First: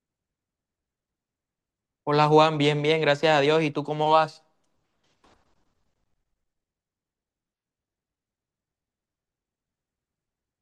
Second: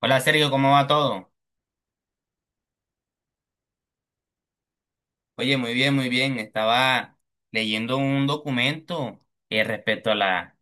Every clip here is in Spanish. Hola Sergio, ¿cómo va todo? Hola Juan, bien, bien, gracias a Dios. ¿Y tú cómo vas? Oye, muy bien, muy bien. Estaba leyendo un documento respecto a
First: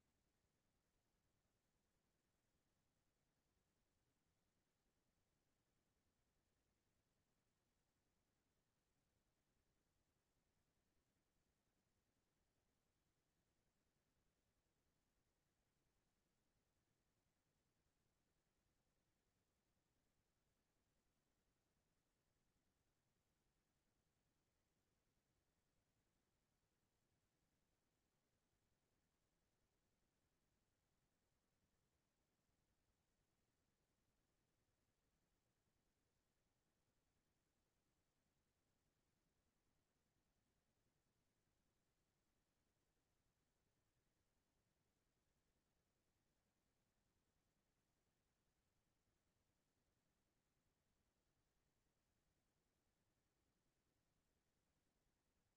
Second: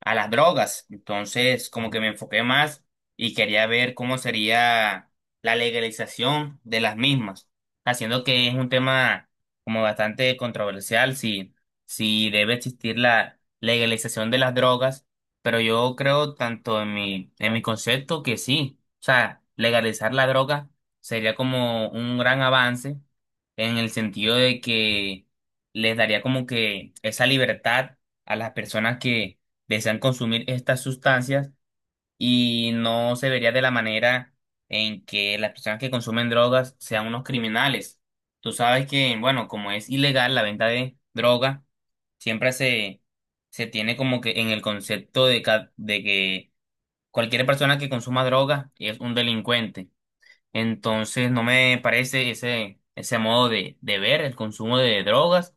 a las drogas. Entonces, como que me enfoqué más y quería ver cómo sería la legalización de las mismas, haciendo que es un tema como bastante controversial si debe existir la legalización de las drogas, pero yo creo tanto en en mi concepto que sí, o sea, legalizar la droga sería como un gran avance en el sentido de que les daría como que esa libertad a las personas que desean consumir estas sustancias y no se vería de la manera en que las personas que consumen drogas sean unos criminales. Tú sabes que, bueno, como es ilegal la venta de droga, siempre se, se tiene como que en el concepto de que cualquier persona que consuma droga es un delincuente. Entonces no me parece ese modo de ver el consumo de drogas.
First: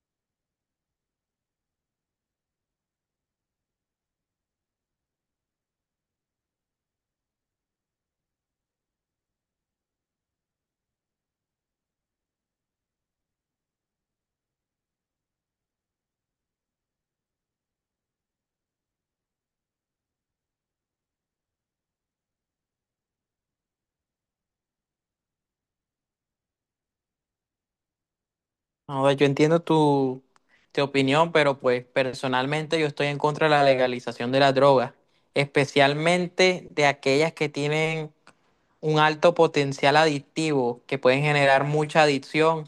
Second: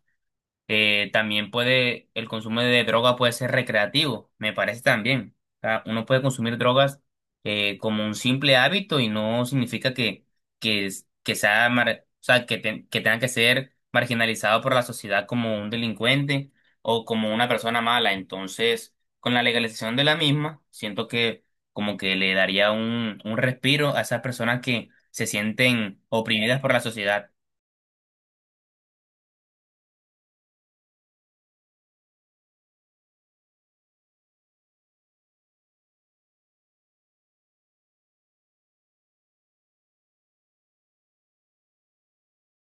Eh, también el consumo de droga puede ser recreativo, me parece también. O sea, uno puede consumir drogas, como un simple hábito y no significa que o sea, que tenga que ser marginalizado por la sociedad como un delincuente o como una persona mala. Entonces, con la legalización de la misma, siento que como que le daría un respiro a esas personas que se sienten oprimidas por la sociedad. No, yo entiendo tu opinión, pero pues personalmente yo estoy en contra de la legalización de las drogas, especialmente de aquellas que tienen un alto potencial adictivo que pueden generar mucha adicción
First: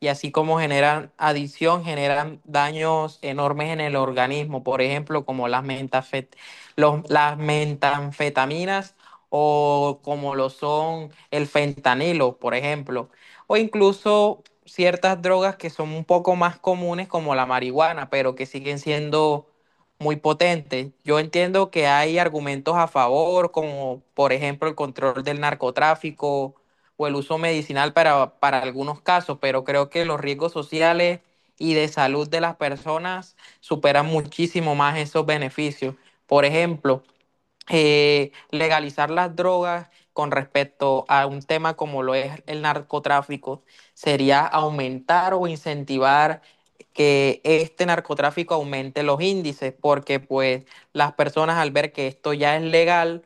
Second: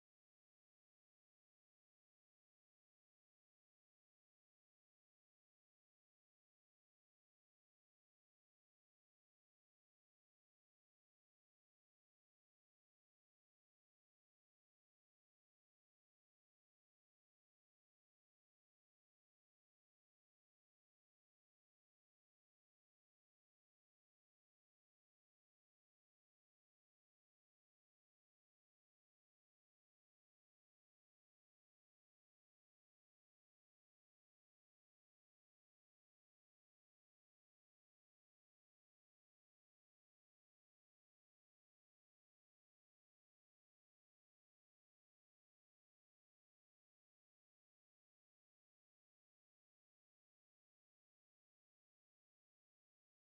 y así como generan adicción, generan daños enormes en el organismo, por ejemplo, como las las metanfetaminas o como lo son el fentanilo, por ejemplo, o incluso ciertas drogas que son un poco más comunes como la marihuana, pero que siguen siendo muy potente. Yo entiendo que hay argumentos a favor, como por ejemplo el control del narcotráfico o el uso medicinal para algunos casos, pero creo que los riesgos sociales y de salud de las personas superan muchísimo más esos beneficios. Por ejemplo, legalizar las drogas con respecto a un tema como lo es el narcotráfico sería aumentar o incentivar que este narcotráfico aumente los índices, porque pues las personas al ver que esto ya es legal,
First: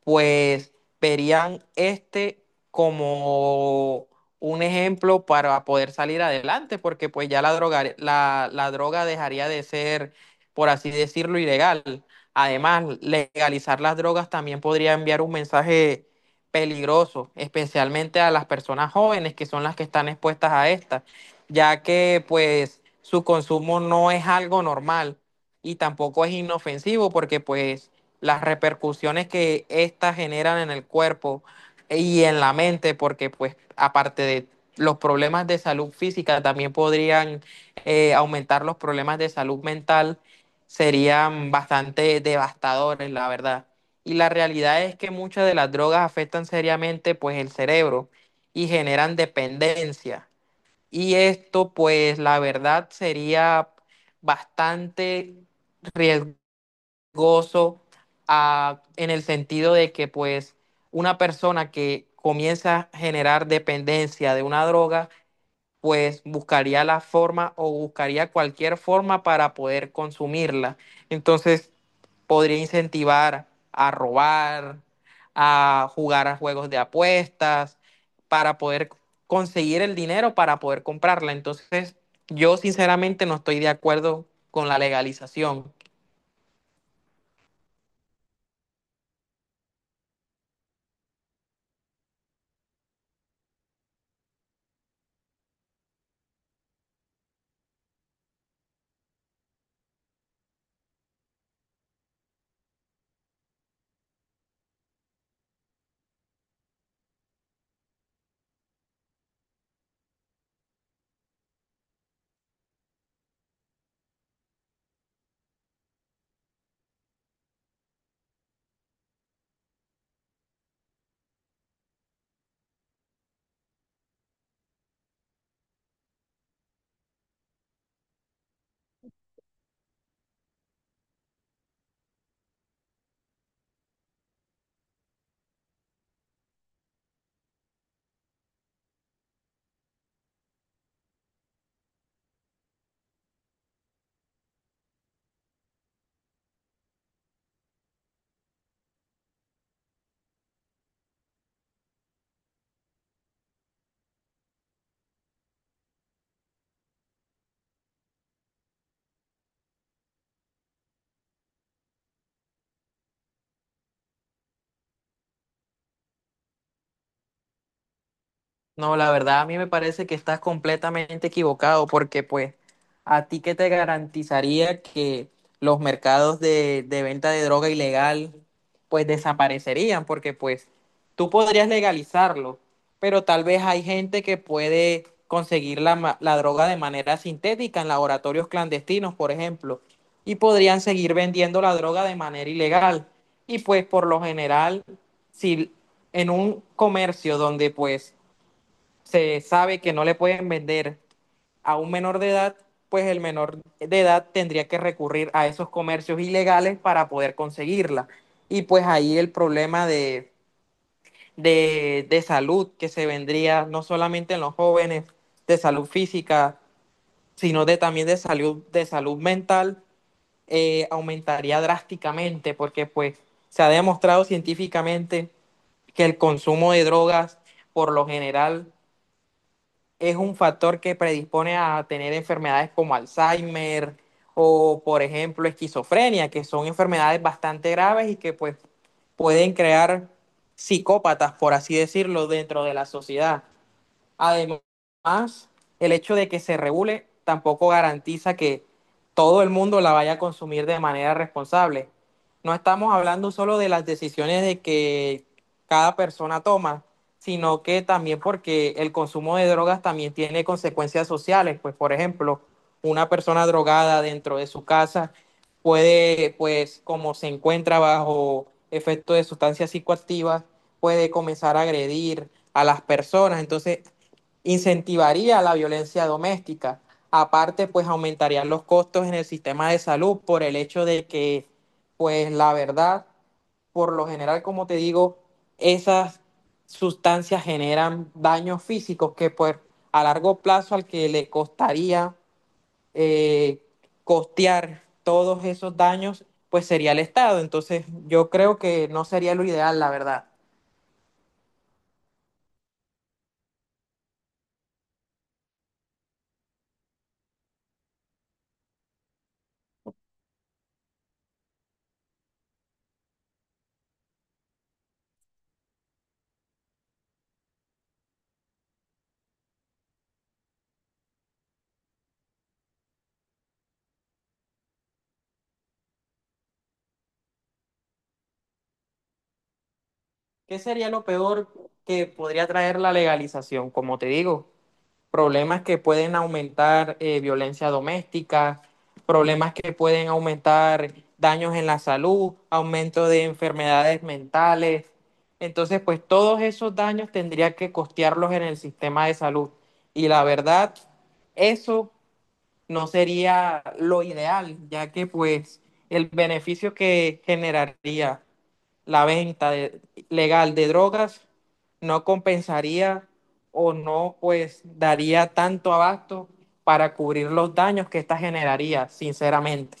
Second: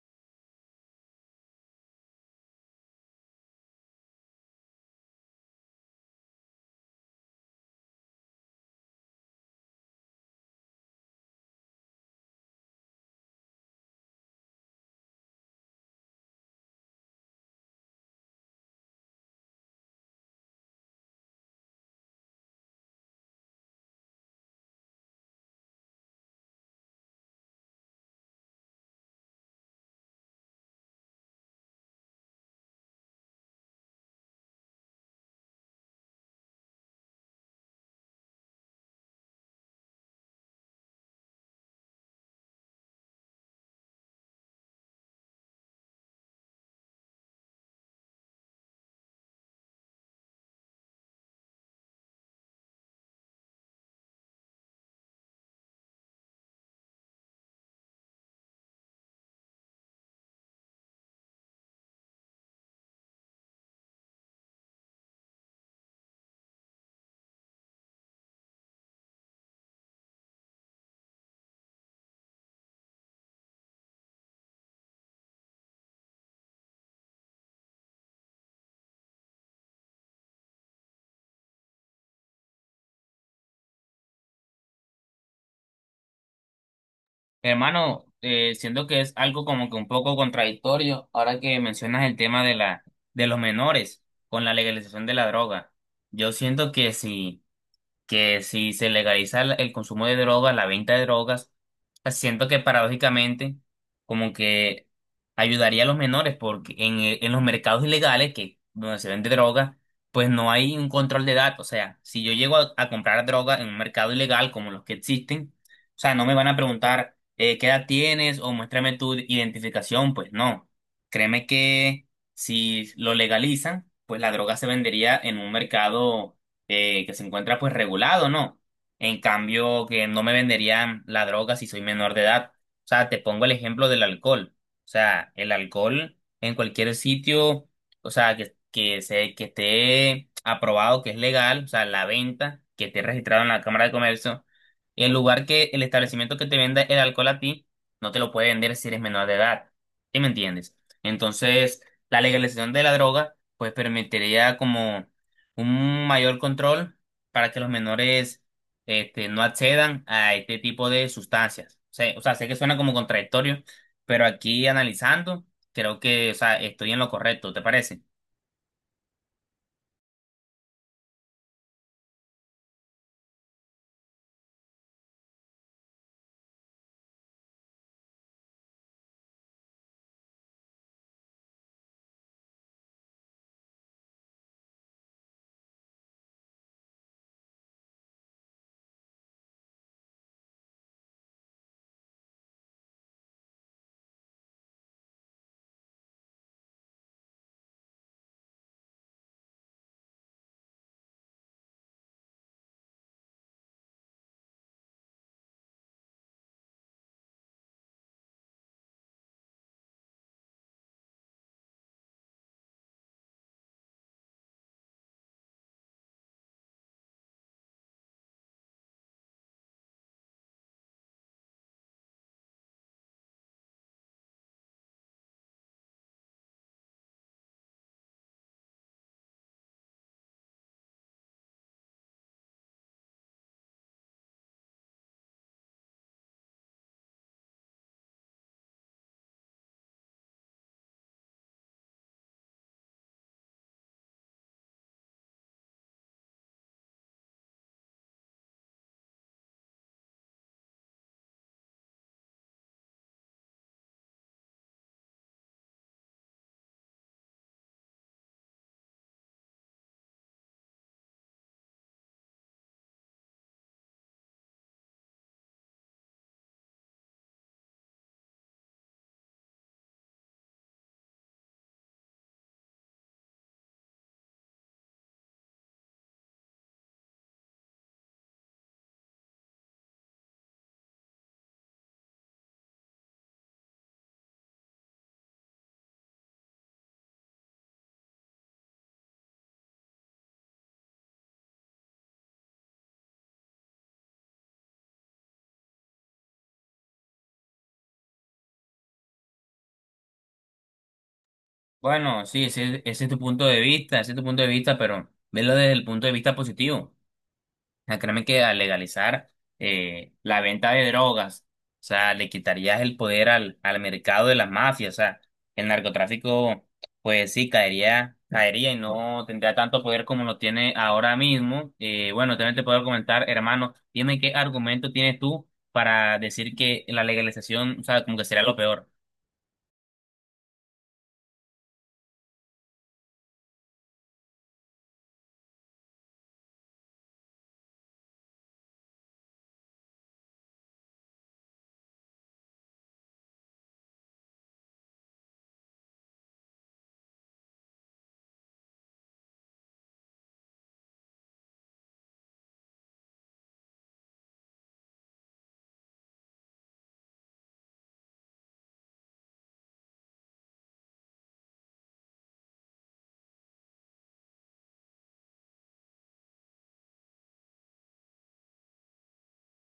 pues verían este como un ejemplo para poder salir adelante, porque pues ya la droga, la droga dejaría de ser, por así decirlo, ilegal. Además, legalizar las drogas también podría enviar un mensaje peligroso, especialmente a las personas jóvenes que son las que están expuestas a estas, ya que pues su consumo no es algo normal y tampoco es inofensivo porque pues las repercusiones que éstas generan en el cuerpo y en la mente, porque pues aparte de los problemas de salud física, también podrían aumentar los problemas de salud mental, serían bastante devastadores, la verdad. Y la realidad es que muchas de las drogas afectan seriamente pues el cerebro y generan dependencia. Y esto pues la verdad sería bastante riesgoso gozo en el sentido de que pues una persona que comienza a generar dependencia de una droga, pues buscaría la forma o buscaría cualquier forma para poder consumirla. Entonces podría incentivar a robar, a jugar a juegos de apuestas, para poder conseguir el dinero para poder comprarla. Entonces yo sinceramente no estoy de acuerdo con la legalización. Hermano, siento que es algo como que un poco contradictorio ahora que mencionas el tema de de los menores con la legalización de la droga. Yo siento que si se legaliza el consumo de droga, la venta de drogas, pues siento que paradójicamente como que ayudaría a los menores porque en los mercados ilegales que donde se vende droga, pues no hay un control de edad. O sea, si yo llego a comprar droga en un mercado ilegal como los que existen, o sea, no me van a preguntar, qué edad tienes o muéstrame tu identificación, pues no. Créeme que si lo legalizan, pues la droga se vendería en un mercado que se encuentra pues regulado, ¿no? En cambio, que no me venderían la droga si soy menor de edad. O sea, te pongo el ejemplo del alcohol. O sea, el alcohol en cualquier sitio, o sea, que esté aprobado, que es legal, o sea, la venta, que esté registrado en la Cámara de Comercio, el lugar que el establecimiento que te venda el alcohol a ti, no te lo puede vender si eres menor de edad. ¿Sí me entiendes? Entonces, la legalización de la droga, pues permitiría como un mayor control para que los menores, este, no accedan a este tipo de sustancias. O sea, sé que suena como contradictorio, pero aquí analizando, creo que, o sea, estoy en lo correcto, ¿te parece? No, la verdad a mí me parece que estás completamente equivocado porque pues a ti que te garantizaría que los mercados de venta de droga ilegal pues desaparecerían porque pues tú podrías legalizarlo, pero tal vez hay gente que puede conseguir la droga de manera sintética en laboratorios clandestinos, por ejemplo, y podrían seguir vendiendo la droga de manera ilegal. Y pues por lo general, si en un comercio donde pues se sabe que no le pueden vender a un menor de edad, pues el menor de edad tendría que recurrir a esos comercios ilegales para poder conseguirla. Y pues ahí el problema de salud que se vendría no solamente en los jóvenes, de salud física, sino de, también de salud mental, aumentaría drásticamente porque pues se ha demostrado científicamente que el consumo de drogas por lo general es un factor que predispone a tener enfermedades como Alzheimer o, por ejemplo, esquizofrenia, que son enfermedades bastante graves y que pues pueden crear psicópatas, por así decirlo, dentro de la sociedad. Además, el hecho de que se regule tampoco garantiza que todo el mundo la vaya a consumir de manera responsable. No estamos hablando solo de las decisiones de que cada persona toma, sino que también porque el consumo de drogas también tiene consecuencias sociales. Pues, por ejemplo, una persona drogada dentro de su casa puede, pues, como se encuentra bajo efecto de sustancias psicoactivas, puede comenzar a agredir a las personas. Entonces, incentivaría la violencia doméstica. Aparte, pues aumentarían los costos en el sistema de salud por el hecho de que, pues la verdad, por lo general, como te digo, esas sustancias generan daños físicos que pues a largo plazo al que le costaría eh, costear todos esos daños, pues sería el Estado. Entonces, yo creo que no sería lo ideal, la verdad. Bueno, sí, ese es tu punto de vista, ese es tu punto de vista, pero velo desde el punto de vista positivo. Sea, créeme que al legalizar, la venta de drogas, o sea, le quitarías el poder al mercado de las mafias, o sea, el narcotráfico, pues sí, caería, caería y no tendría tanto poder como lo tiene ahora mismo. Bueno, también te puedo comentar, hermano, dime qué argumento tienes tú para decir que la legalización, o sea, como que sería lo peor. ¿Qué sería lo peor que podría traer la legalización? Como te digo, problemas que pueden aumentar violencia doméstica, problemas que pueden aumentar daños en la salud, aumento de enfermedades mentales. Entonces, pues todos esos daños tendría que costearlos en el sistema de salud. Y la verdad, eso no sería lo ideal, ya que pues el beneficio que generaría la legal de drogas no compensaría o no pues daría tanto abasto para cubrir los daños que esta generaría, sinceramente.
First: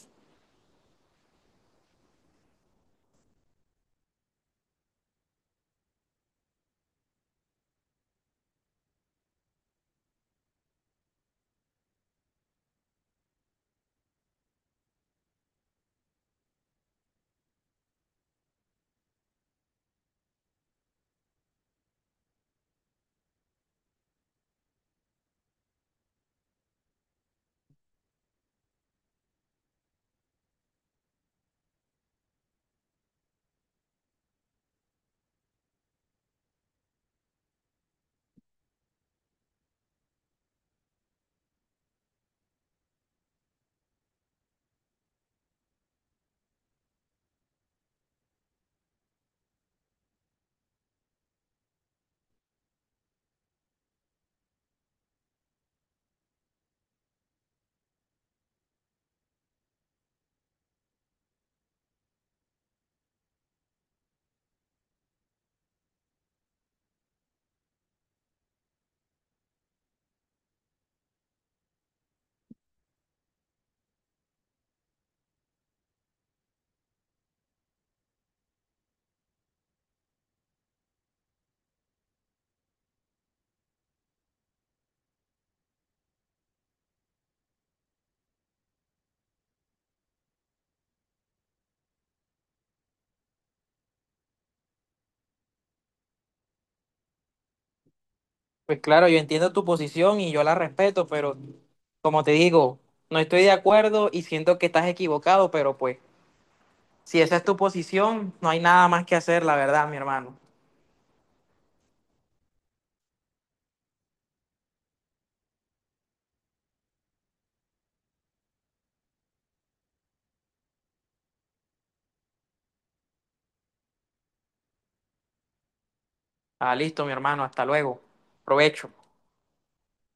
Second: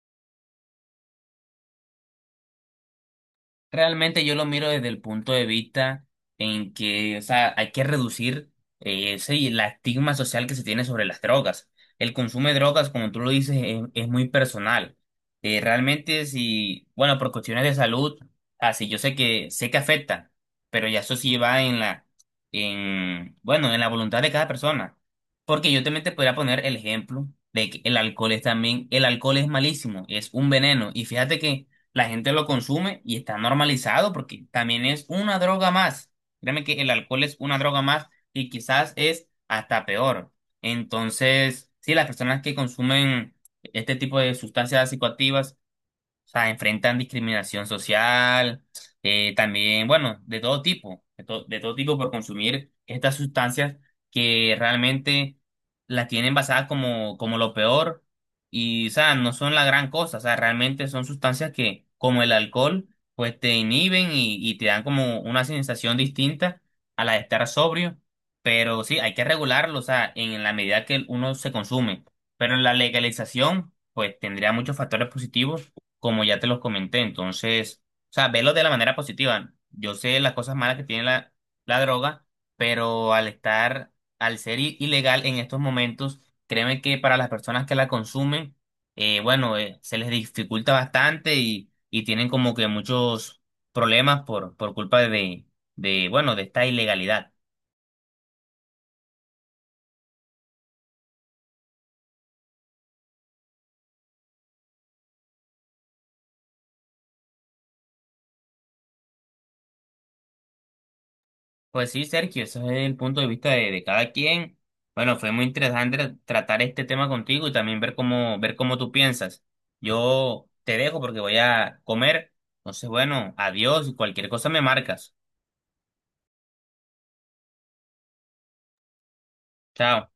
Realmente yo lo miro desde el punto de vista en que, o sea, hay que reducir, ese y la estigma social que se tiene sobre las drogas. El consumo de drogas, como tú lo dices, es muy personal. Realmente, si, bueno, por cuestiones de salud, así yo sé que afecta, pero ya eso sí va en bueno, en la voluntad de cada persona. Porque yo también te podría poner el ejemplo de que el alcohol es también, el alcohol es malísimo, es un veneno. Y fíjate que la gente lo consume y está normalizado porque también es una droga más. Créeme que el alcohol es una droga más y quizás es hasta peor. Entonces, sí, las personas que consumen este tipo de sustancias psicoactivas, o sea, enfrentan discriminación social, también, bueno, de todo tipo, de todo tipo por consumir estas sustancias que realmente las tienen basadas como lo peor y, o sea, no son la gran cosa, o sea, realmente son sustancias que, como el alcohol, pues te inhiben y te dan como una sensación distinta a la de estar sobrio, pero sí, hay que regularlo, o sea, en la medida que uno se consume, pero la legalización, pues tendría muchos factores positivos como ya te los comenté. Entonces, o sea, velo de la manera positiva. Yo sé las cosas malas que tiene la droga, pero al estar, al ser ilegal en estos momentos, créeme que para las personas que la consumen, bueno, se les dificulta bastante y tienen como que muchos problemas por culpa de esta ilegalidad. Pues claro, yo entiendo tu posición y yo la respeto, pero como te digo, no estoy de acuerdo y siento que estás equivocado, pero pues si esa es tu posición, no hay nada más que hacer, la verdad, mi hermano. Pues sí, Sergio, ese es el punto de vista de cada quien. Bueno, fue muy interesante tratar este tema contigo y también ver cómo tú piensas. Yo te dejo porque voy a comer. Entonces, bueno, adiós y cualquier cosa me marcas. Ah, listo, mi hermano, hasta luego. Provecho. Chao.